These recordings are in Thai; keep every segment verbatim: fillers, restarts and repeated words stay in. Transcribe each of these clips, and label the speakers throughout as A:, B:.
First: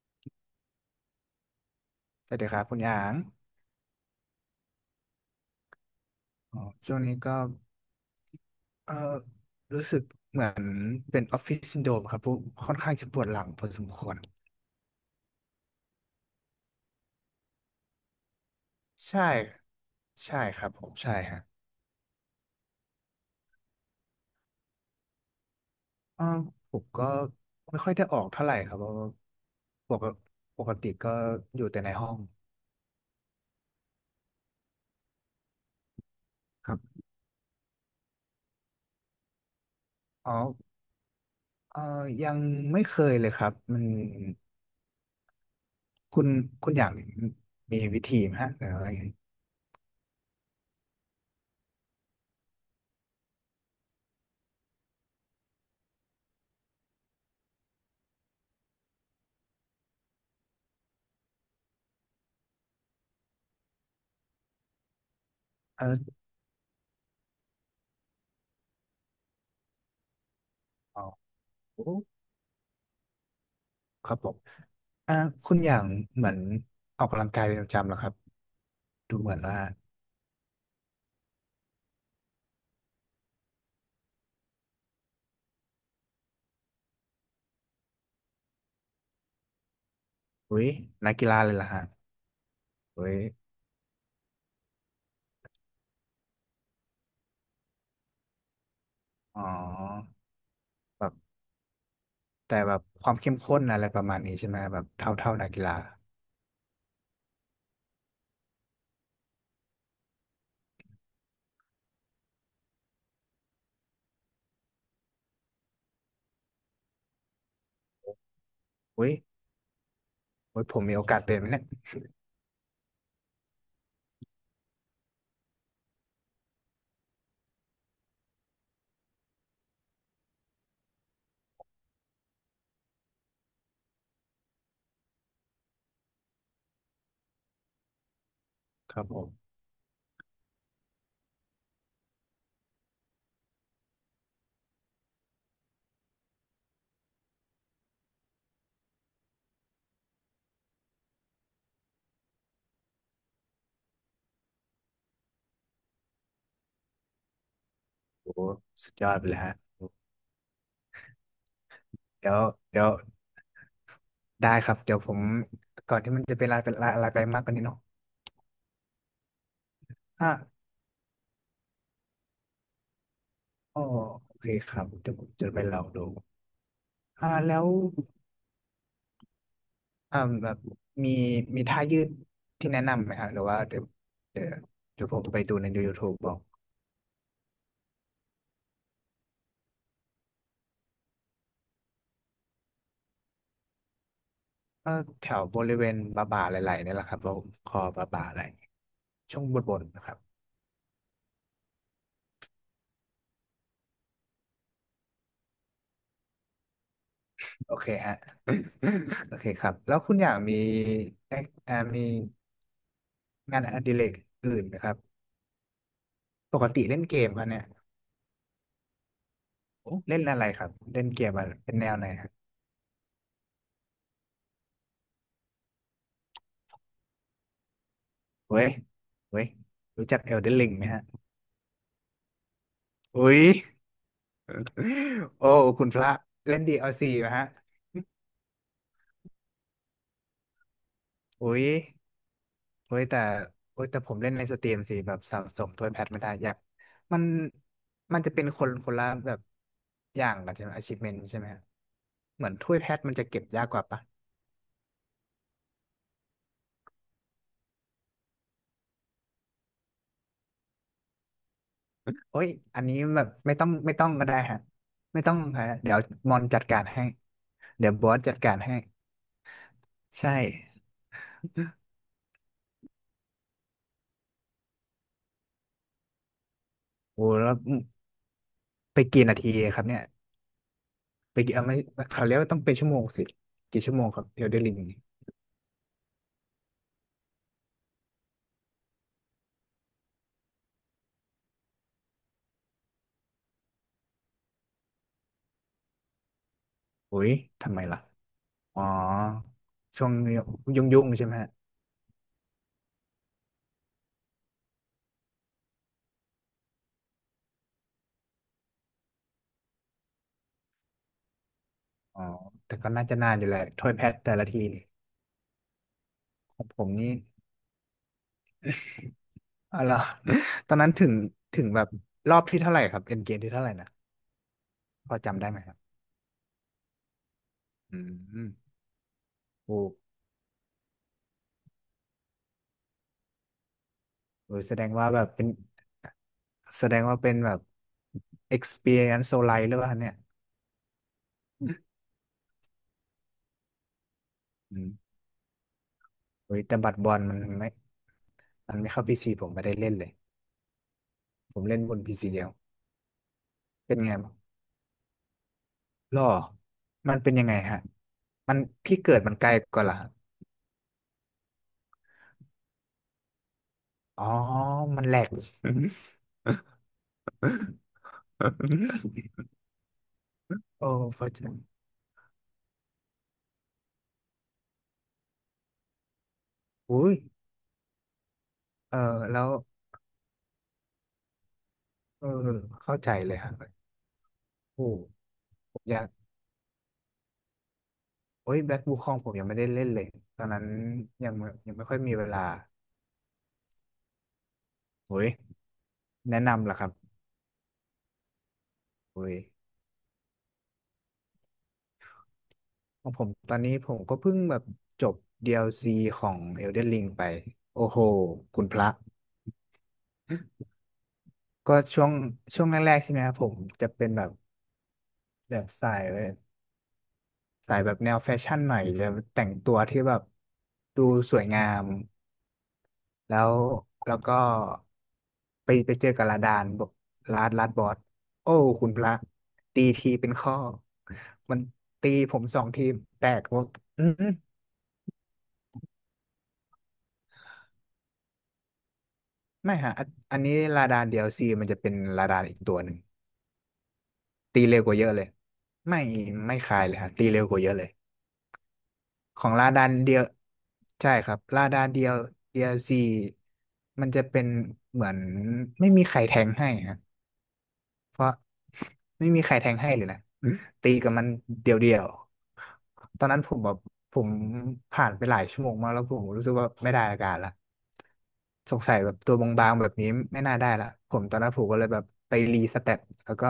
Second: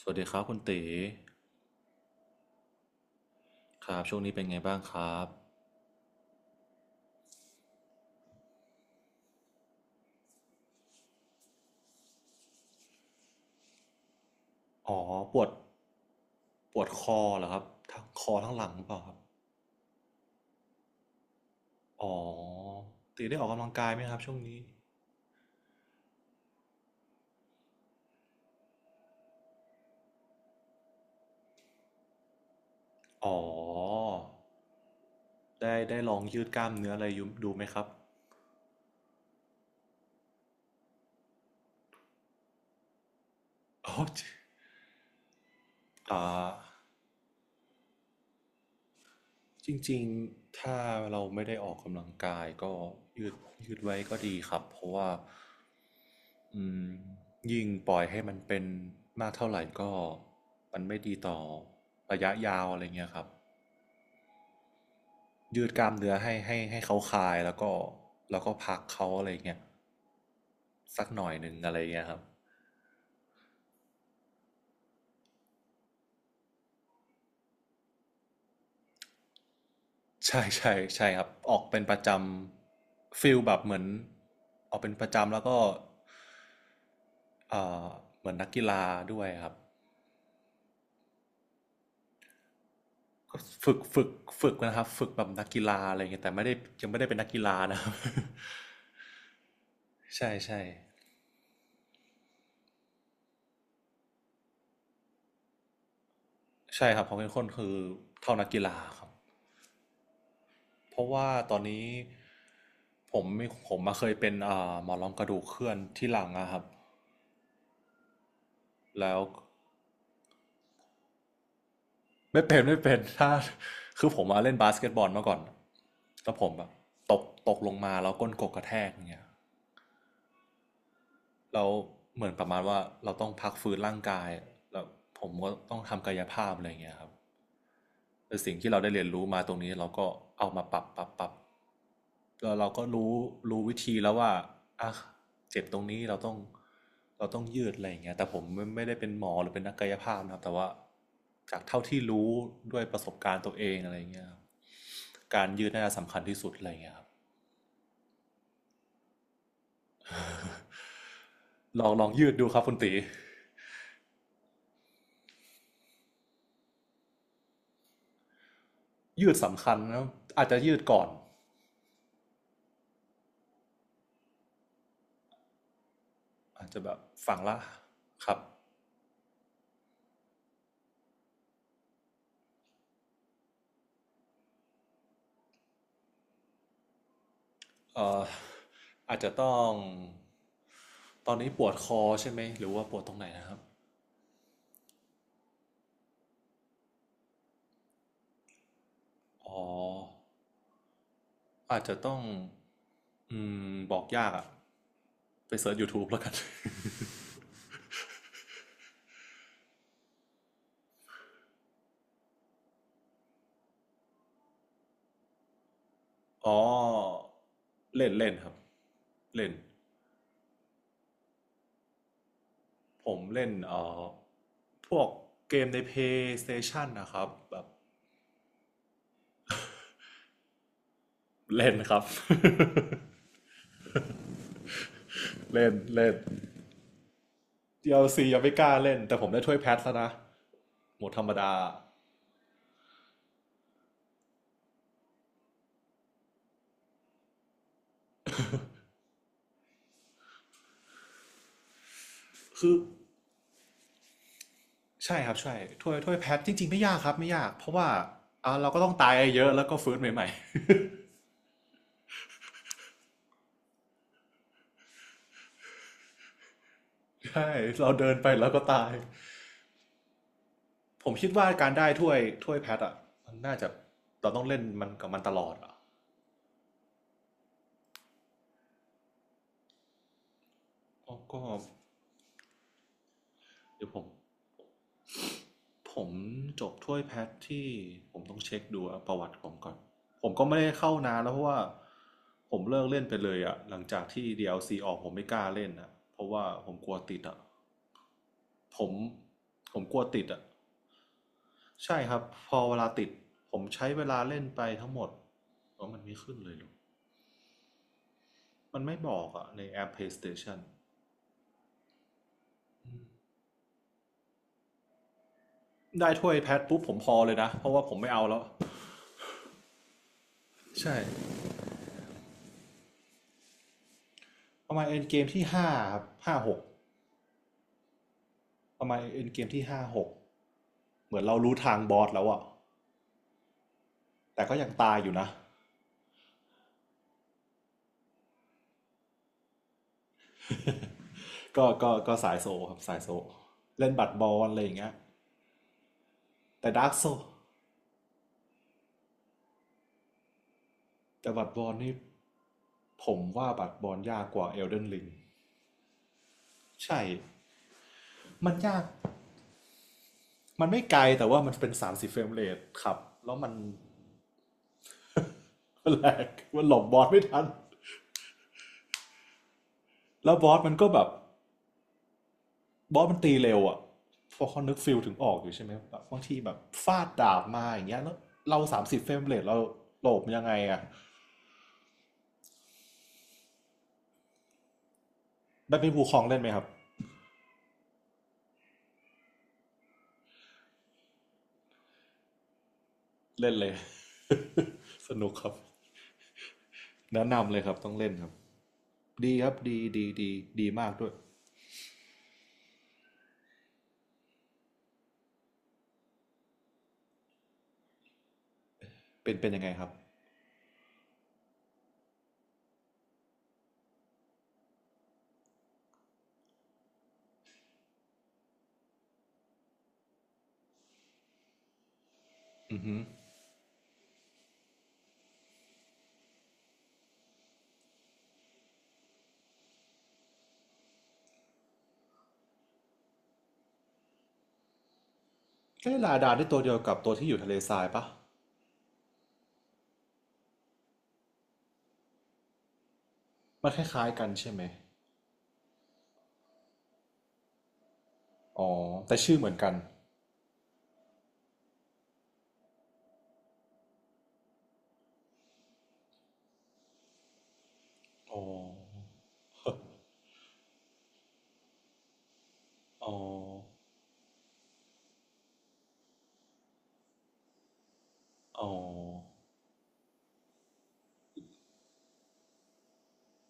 A: สวัสดีครับคุณตี
B: สวัสดีครับคุณหยาง
A: ครับช่วงนี้เป็นไงบ้างครับ
B: อ๋อช่วงนี้ก็เออรู้สึกเหมือนเป็นออฟฟิศซินโดรมครับผค่อนข้างจะปวดหลังพอสมควร
A: อ๋อปวดปวดคอเหรอครับทั้งคอทั้งหลังหรือเปล่าครับ
B: ใช่ใช่ครับผมใช่ฮะ
A: อ๋อตีได้ออกกำลังกายไหมครับช่วงนี้
B: เออผมก็ไม่ค่อยได้ออกเท่าไหร่ครับเพราะว่าปกปกติก็อยู่แต่ในห้อง
A: อ๋อได้ได้ลองยืดกล้า
B: ค
A: ม
B: รั
A: เนื้ออะ
B: บ
A: ไรอยู่ดูไหมครับ
B: อ๋อเออยังไม่เคยเลยครับมัน
A: อ๋ อจริง
B: คุณ
A: อ่า
B: คุณหยางมีวิธีไหมฮะหรืออะไร
A: จริงๆถ้าเราไม่ได้ออกกำลังกายก็ยืดยืดไว้ก็ดีครับเพราะว่าอืมยิ่งปล่อยให้มันเป็นมากเท่าไหร่ก็มันไม่ดีต่อระยะยาวอะไรเงี้ยครับ ยืดกล้ามเนื้อ
B: เออ
A: ให้ให้ให้เขาคลายแล้วก็แล้วก็พักเขาอะไรเงี้ย
B: อ๋
A: สั
B: อ
A: กหน่อยหนึ่งอะไรเงี้ยครับ
B: ครับผมอ่าคุณอย่างเหมือนออกกำลังกายเป็นประจำเหรอครับดูเหมือนว่า
A: ใช่ใช่ใช่ครับออกเป็นประจำฟิลแบบเหมือนออกเป็นประจำแล้วก็เอ่อเหมือนนักกีฬาด้วยครับ
B: อุ้ยนักกีฬาเลยล่ะฮะอุ้ย
A: ก็ฝึกฝึกฝึกนะครับฝึกแบบนักกีฬาอะไรเงี้ยแต่ไม่ได้ยังไม่ได้เป็นนักกีฬานะครับ
B: อ๋อ
A: ใช่ใช่
B: แบบแต่แบบความเข้มข้นอะไรประมาณนี้ใช่ไหมแบบเท่าเท่านักกีฬา
A: ใช่ครับผมเป็นคนคือเท่านักกีฬาครับเพราะว่าตอนนี้ผมมีผมมาเคยเป็นเอ่าหมอนรองกระดูกเคลื่อนที่หลังอะครับ
B: อุ้
A: แล้
B: ย
A: ว
B: อุ้ยผมมีโอกาสเป็นไหมเนี่ย
A: ไม่เป็นไม่เป็นถ้าคือผมมาเล่นบาสเกตบอลมาก่อนแล้วผมแบบตกตกลงมาแล้วก้นกกกระแทกอย่างเงี้ยแล้วเหมือนประมาณว่าเราต้องพักฟื้นร่างกายแล้วผมก็ต้องทำกายภาพอะไรอย่างเงี้ยครับแต่สิ่งที่เราได้
B: ค
A: เรี
B: รั
A: ย
B: บ
A: น
B: ผ
A: รู้มา
B: ม
A: ตรงนี้เราก็เอามาปรับปรับปรับแล้วเราก็รู้รู้วิธีแล้วว่าอ่ะเจ็บตรงนี้เราต้องเราต้องยืดอะไรอย่างเงี้ยแต่ผมไม่ไม่ได้เป็นหมอหรือเป็นนักกายภาพนะครับแต่ว่าจากเท่าที่รู้ด้วยประสบการณ์ตัวเองอะไรอย่างเงี้ย การยืดน่าจะสำคัญที่สุดอะไรอย่างเงี้ยครับ
B: โอ้สุดยอดไปเลยฮะ
A: ลองลองยื
B: เดี๋
A: ด
B: ยว
A: ดูครับคุณ
B: เดี๋ยว
A: ตี
B: ได้ครับ เดี๋ยวผมก่อนที่มันจะเป็นอะไรเป็นลายอะไรไปมากกว่านี้เนาะ
A: ยืดสำคัญนะ
B: อ่ะ
A: อาจจะยืดก่อน
B: อ๋อโอเคครับเดี๋ยวผมจะไปลองดู
A: อาจจะแบบ
B: อ่า
A: ฝั่งละ
B: แล้ว
A: ครับ
B: อ่าแบบมีมีท่ายืดที่แนะนำไหมฮะหรือว่าเดี๋ยวเดี๋ยวเดี๋ยวผมไปดูใน YouTube บอก
A: เอ่ออาจจะต้องตอนนี้ปวดคอใช่ไหมหรือว่าปวดตรงไหนนะครับ
B: ก็แถวบริเวณบ่าบ่าไหล่ๆนี่แหละครับผมคอบ่าบ่าไหล่ช่วงบ
A: อ๋อ
B: นบนนะครับ
A: อาจจะต้องอืมบอกยากอะไปเสิร์ช YouTube แล้วกัน
B: โอเคฮะ โอเคครับแล้วคุณอยากมีเอ่ออ่ามีงานอดิเรกอื่นไหมครับ ป
A: อ๋อ
B: กติเล่นเกมครับเนี่ย
A: เล่นเล่นครับเล่น
B: โอ้เล่นอะไรครับเล่นเกมอะไรเป็นแนวไหนครับ
A: ผมเล่นเอ่อพวกเกมในเพ a y s t a t i o นนะครับแบบ
B: เว้ยเว้ยรู้จักเอลเดนริงไหมฮะ
A: เล่นครับ
B: อุ้ย โอ้
A: เล่น
B: คุณพ
A: เล่
B: ระ
A: น
B: เล่น ดี แอล ซี นะฮะ
A: d l ียังไม่กล้าเล่นแต่ผมได้ถ้วยแพทแล้วนะหมดธรรมดา
B: โอ้ยโอ้ยแต่โอ้ยแต่ผมเล่นในสตรีมสิแบบสะสมถ้วยแพทไม่ได้อยากมันมันจะเป็นคนคนละแบบอย่างกันใช่ไหม achievement ใช่ไหมฮะเหมือน
A: คื
B: ถ้
A: อ
B: วยแพทมันจะเก็บยากกว่าปะ
A: ใช่ครับใช่ถ้วยถ้วยแพทจริงๆไม่ยากครับไม่ยากเพราะว่าอ่าเราก็ต้องตายเยอะแล้วก็ฟื้นใหม่
B: โอ้ยอันนี้แบบไม่ต้องไม่ต้องก็ได้ฮะไม่ต้องฮะเดี๋ยวมอนจัดการให้
A: ๆใช่
B: เดี๋
A: เรา
B: ยวบ
A: เดิ
B: อ
A: น
B: ส
A: ไป
B: จัด
A: แล้ว
B: การ
A: ก็
B: ให้
A: ตาย
B: ใช่
A: ผมคิดว่าการได้ถ้วยถ้วยแพทอ่ะมันน่าจะเราต้องเล่นมันกับมันตลอดอ่ะ
B: โอ้แล้วไปกี่นาทีครับเนี่ย
A: ก
B: ไป
A: ็
B: กี่เอาไม่เขาเรียกว่าต้องเป็นชั่วโมงสิกี่
A: เดี๋ยว
B: ชั่
A: ผ
B: วโม
A: ม
B: งครับเอลเดนริง
A: ผมจบถ้วยแพทที่ผมต้องเช็คดูอะประวัติผมก่อนผมก็ไม่ได้เข้านานแล้วเพราะว่าผมเลิกเล่นไปเลยอะหลังจากที่ ดี แอล ซี อลซีออกผมไม่กล้าเล่นอะเพราะว่าผมกลัวติ
B: อุ๊
A: ด
B: ย
A: อะ
B: ทำไมล่ะ
A: ผ
B: อ๋อ
A: มผมกลัว
B: ช่วง
A: ติดอะ
B: ยุ่งยุ่งๆใช่ไหมฮะ
A: ใช่ครับพอเวลาติดผมใช้เวลาเล่นไปทั้งหมดว่ามันไม่ขึ้นเลยหรอมันไม่บอกอะในแอป PlayStation
B: อ๋อแต่ก็น่าจะนานอยู่แหละถ้วยแพทแต่ละทีนี่
A: ได้ถ้วยแพ
B: ข
A: ท
B: อง
A: ปุ๊
B: ผ
A: บ
B: ม
A: ผมพ
B: นี่
A: อเลยนะเพราะว่าผมไม่เอาแล้ว
B: อะไรอ ตอนนั้น
A: ใช่
B: ถึงถึงแบบรอบที่เท่าไหร่ครับเอ็นเกมที่เท่าไหร่นะ
A: ประมาณเอ็น
B: พ
A: เก
B: อ
A: ม
B: จำ
A: ที่
B: ได้ไหม
A: ห้า
B: ครับ
A: ครับห้าหก
B: อืม
A: ประมาณเอ็นเกมที่ห้า
B: โอ้
A: หก เหมือนเรารู้ทางบอสแล้วอะแต่
B: โห
A: ก็ยัง
B: แสดง
A: ตายอ
B: ว่า
A: ยู่
B: แบ
A: นะ
B: บเป็นแสดงว่าเป็นแบบ experience so l i g h หรือเปล่าเนี่ย
A: ก็ก็ก็สายโซครับสายโซเล่นบัตรบอลอะไรอย่าง
B: อื
A: เงี้ย
B: มโอ้ย
A: แต่
B: แต่
A: ดาร์
B: บั
A: ก
B: ตร
A: โซ
B: บอลมันไม่มันไม่เข้าพีซีผมไม่ได้เล่นเลย
A: แต่บัตร
B: ผ
A: บ
B: ม
A: อล
B: เล่นบ
A: นี่
B: นพีซีเดียว
A: ผมว่าบัตรบอ
B: เป็
A: ล
B: นไง
A: ยากกว่าเอลเดนลิง
B: หรอ
A: ใช่
B: มันเป็นยังไงฮะ
A: มั
B: มั
A: น
B: น
A: ยาก
B: พี่เกิดมันไกลกว่าล่ะ
A: มันไม่ไกลแต่ว่ามันเป็นสามสิบเฟรมเรทครับแล้วมัน
B: อ๋อ มันแหลก
A: แหลกมันหลบบอสไม่ทันแล้วบอสมัน
B: โอ้
A: ก็แบบ
B: พระเจ้า
A: บอสมันตีเร็วอะพอเขานึกฟิลถึงออกอยู่ใช่ไหมแบบบางทีแบบฟา
B: อุ้
A: ด
B: ย
A: ดาบมาอย่างเงี้ยแล้วเราสาม
B: เอ
A: สิ
B: อ
A: บเฟรมเร
B: แล้
A: ท
B: ว
A: เราหลบยังไงอะ
B: เออเข้าใจเลยครับโอ้
A: แบ
B: ผ
A: ด
B: ม
A: มิน
B: อยา
A: ภู
B: ก
A: คลองเล่นไหมครับ
B: โอ้ยแบ็คบูคองผมยังไม่ได้เล่นเลย ตอนนั้นยังไม่ยังไม่ค่อยมีเวลา
A: เล่นเลย ส
B: โอ้
A: นุ
B: ย
A: กครับ
B: แนะนำล่ะครับ
A: แนะนำเลยครับต้องเล่นครับ
B: โอ้
A: ดี
B: ย
A: ครับดีดีดีดีมากด้วย
B: ของผมตอนนี้ผมก็เพิ่งแบบจบ ดี แอล ซี ของ Elden Ring ไป โอ้โห คุณพระ
A: เป็นเป็นยังไงครับ
B: ก็ช่วงช่วงแรกๆใช่ไหมครับผมจะเป็นแบบ แบบสายเลยสายแบบแนวแฟชั่นหน่อยจะแต่งตัวที่แบบดูสวยงาม
A: อือฮึ
B: แล้วแล้วก็ไปไปเจอกับลาดานบอกลาดลาดบอสโอ้คุณพระตีทีเป็นข้อมันตีผมสองทีแตกว่าอืม
A: ใกล้ลาดาที่ตัวเดียวกับตัวที่อยู่ทะเลทรายปะ
B: ไม่ฮะอันอันนี้ลาดานเดียวซีมันจะเป็นลาดานอีกตัวหนึ่ง
A: มันคล้ายๆกันใช่ไห
B: ตี
A: ม
B: เร็วกว่าเยอะเลยไม่ไม่คลายเลยฮะตีเร็วกว่าเยอะเลย
A: อ๋อแต่ชื่อ
B: ข
A: เห
B: อ
A: มื
B: ง
A: อน
B: ลา
A: กัน
B: ดานเดียวใช่ครับลาดานเดียว ดี แอล ซี มันจะเป็นเหมือนไม่มีใครแทงให้ฮะ เพราะ
A: อ๋อ
B: ไม่มีใครแทงให้เลยนะตีกับมันเดียวๆ
A: อ๋อ
B: ตอนนั้นผมแบบผมผ่านไปหลายชั่วโมงมากแล้วผมรู้สึกว่าไม่ได้อาการละ
A: อ๋อ
B: สงสัยแบบตัวบางๆแบบนี้ไม่น่าได้ละผมตอนนั้นผมก็เลยแบบไปรีสเต็ปแล้วก็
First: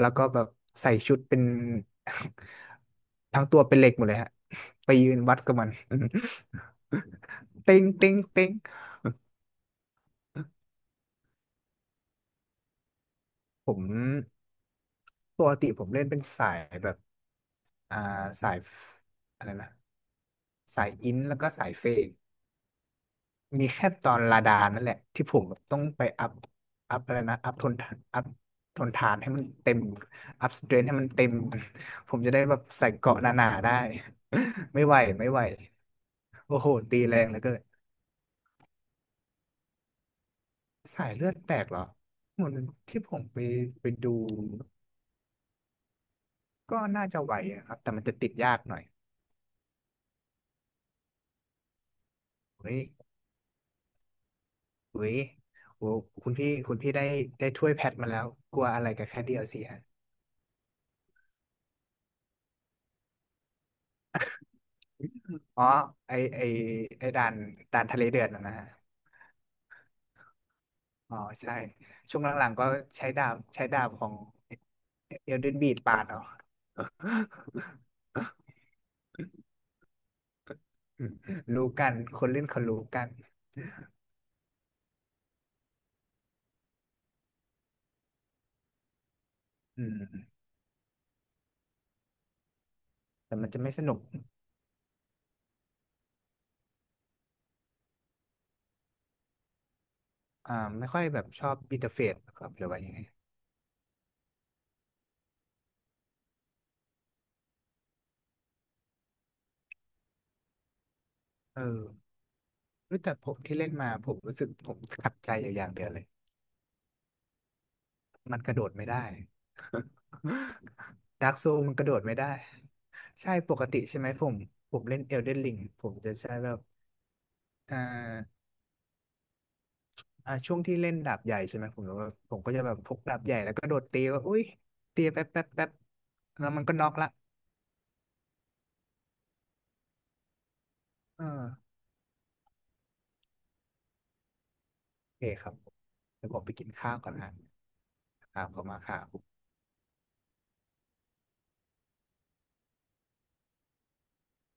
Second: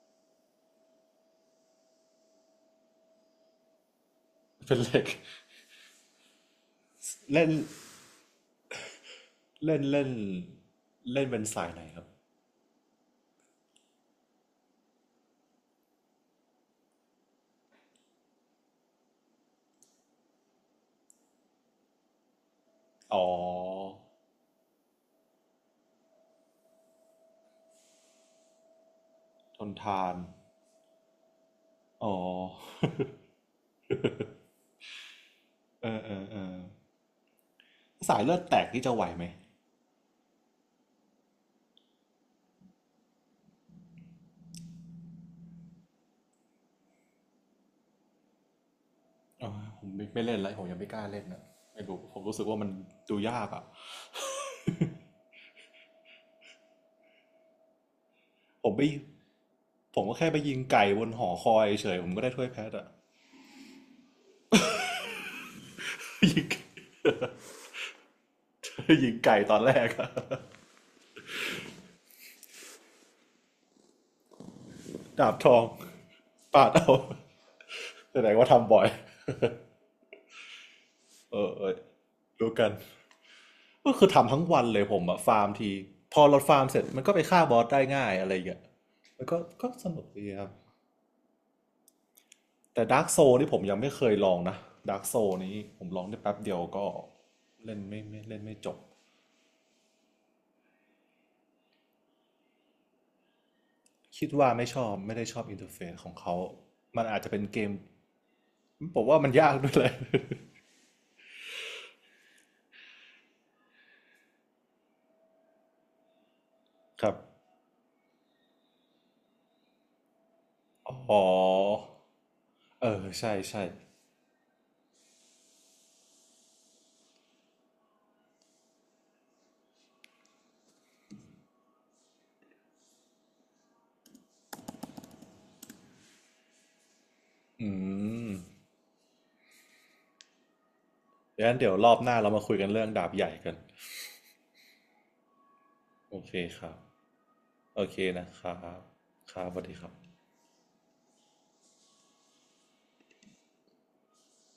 B: แล้วก็แบบใส่ชุดเป็น ทั้งตัวเป็นเหล็กหมดเลยฮะ
A: เป็น เห
B: ไป
A: ล็ก
B: ยืนวัดกับมัน
A: เล่น
B: เต็งเต็งเต็ง
A: เล่นเล่นเล่นเป็นสายไหนครับ
B: ผมปกติผมเล่นเป็นสายแบบ อ่าสายฟอะไรนะสายอินแล้วก็สายเฟด
A: อ๋อ
B: มีแค่ตอนลาดานั่นแหละที่ผมแบบต้องไปอัพอัพอะไรนะอัพทนทานอัพทนทานให้มัน
A: ทน
B: เต็ม
A: ทาน
B: อัพสเตรนให้มันเต็ม
A: อ๋อ
B: ผมจะได้แบบใส่เกราะหนาๆได้ ไม่ไหวไม่ไหว
A: เออเออเออ
B: โอ้โหตีแรงเหลือเกิน
A: สายเลือดแตกนี่จะไหวไหม
B: สายเลือดแตกเหรอเหมือนที่ผมไปไปดูก็น่าจะไหวอะครับแต่มันจะติดยากหน่อย
A: อ๋อผมไม่ไม่เล่นแล้วผมยังไม่กล้าเล่นนะไม่รู้ผมรู้สึกว่ามัน
B: เฮ้ย
A: ดูยากอ่ะ
B: เฮ้ยโอ้คุณพี่คุณพี่ได้ได้ถ้วยแพทมาแล้วกลั
A: ผ
B: ว
A: มไป
B: อะไรกับแค่ ดี แอล ซี ฮะ
A: ผมก็แค่ไปยิงไก่บนหอคอยเฉยผมก็ได้ถ้วยแพทอ่ะ
B: อ๋อไอ ไอ
A: ยิง
B: ไอด่านด่านทะเลเดือดนะนะฮะ
A: ยิงไก่ตอนแรกอะ
B: อ๋อใช่ช่วงหลังๆ ก็ใช้ดาบใช้ดาบของ
A: ดา
B: เอ
A: บ
B: ล
A: ท
B: เดน
A: อง
B: บีดปาดเอา
A: ปาดเอา แสดงว่าทำบ่อยเออ เอ
B: รู้
A: อ
B: กัน คนเล่น
A: รู้
B: เขา
A: กัน
B: รู้กัน
A: ก็คือทำทั้งวันเลยผมอะฟาร์มทีพอเราฟาร์มเสร็จมันก็ไปฆ่าบอสได้ง่ายอะไรอย่างเงี้ยแล้วก็ก็
B: อื
A: สนุ
B: ม
A: กดีครับ แต่ดาร์กโซ
B: แต่มั
A: นี่
B: น
A: ผ
B: จะ
A: ม
B: ไม่
A: ยัง
B: ส
A: ไม่
B: นุก
A: เคยลองนะดาร์กโซนี้ผมลองได้แป๊บเดียวก็เล่นไม่ไม่เล่นไม่จบ
B: อ่าไม่ค่อยแบบชอบอินเทอร์เฟซครับหรือว่ายังไง
A: คิดว่าไม่ชอบไม่ได้ชอบอินเทอร์เฟซของเขามันอาจจะเป็นเกมผมว่ามันยากด้วยเลย
B: เออเอ้ยแต่ผมที่เล่นมาผมรู้สึกผมขัดใจอยู่อย่างเดียวเลย
A: ครับ
B: มันกระโดดไม่ได้
A: อ๋ อ
B: ดาร์กโซมันกระโดดไม่ได้
A: เออ
B: ใช่
A: ใช่
B: ป
A: ใช่
B: กติใช่ไหมผม ผมเล่นเอลเดนริงผมจะใช้แบบเอ่า อ่าช่วงที่เล่นดาบใหญ่ใช่ไหมผมก็ผมก็จะแบบพกดาบใหญ่แล้วก็โดดตีว่าอุ้ยตีแป๊บแป๊บแป๊บแล้วมันก็น็อกละ
A: อืม
B: เอ
A: งั้น
B: อ
A: เดี๋ยวรอบหน้าเรามาคุยกันเรื่องดาบใหญ่กัน
B: โอเคครับ
A: โอ
B: เดี๋ย
A: เค
B: วผมไป
A: ค
B: กิน
A: รับ
B: ข้าวก่อนนะ
A: โอเคนะค
B: ข่าว
A: รั
B: เข้ามา
A: บ
B: ข่าว
A: ครับสวัสดีครับ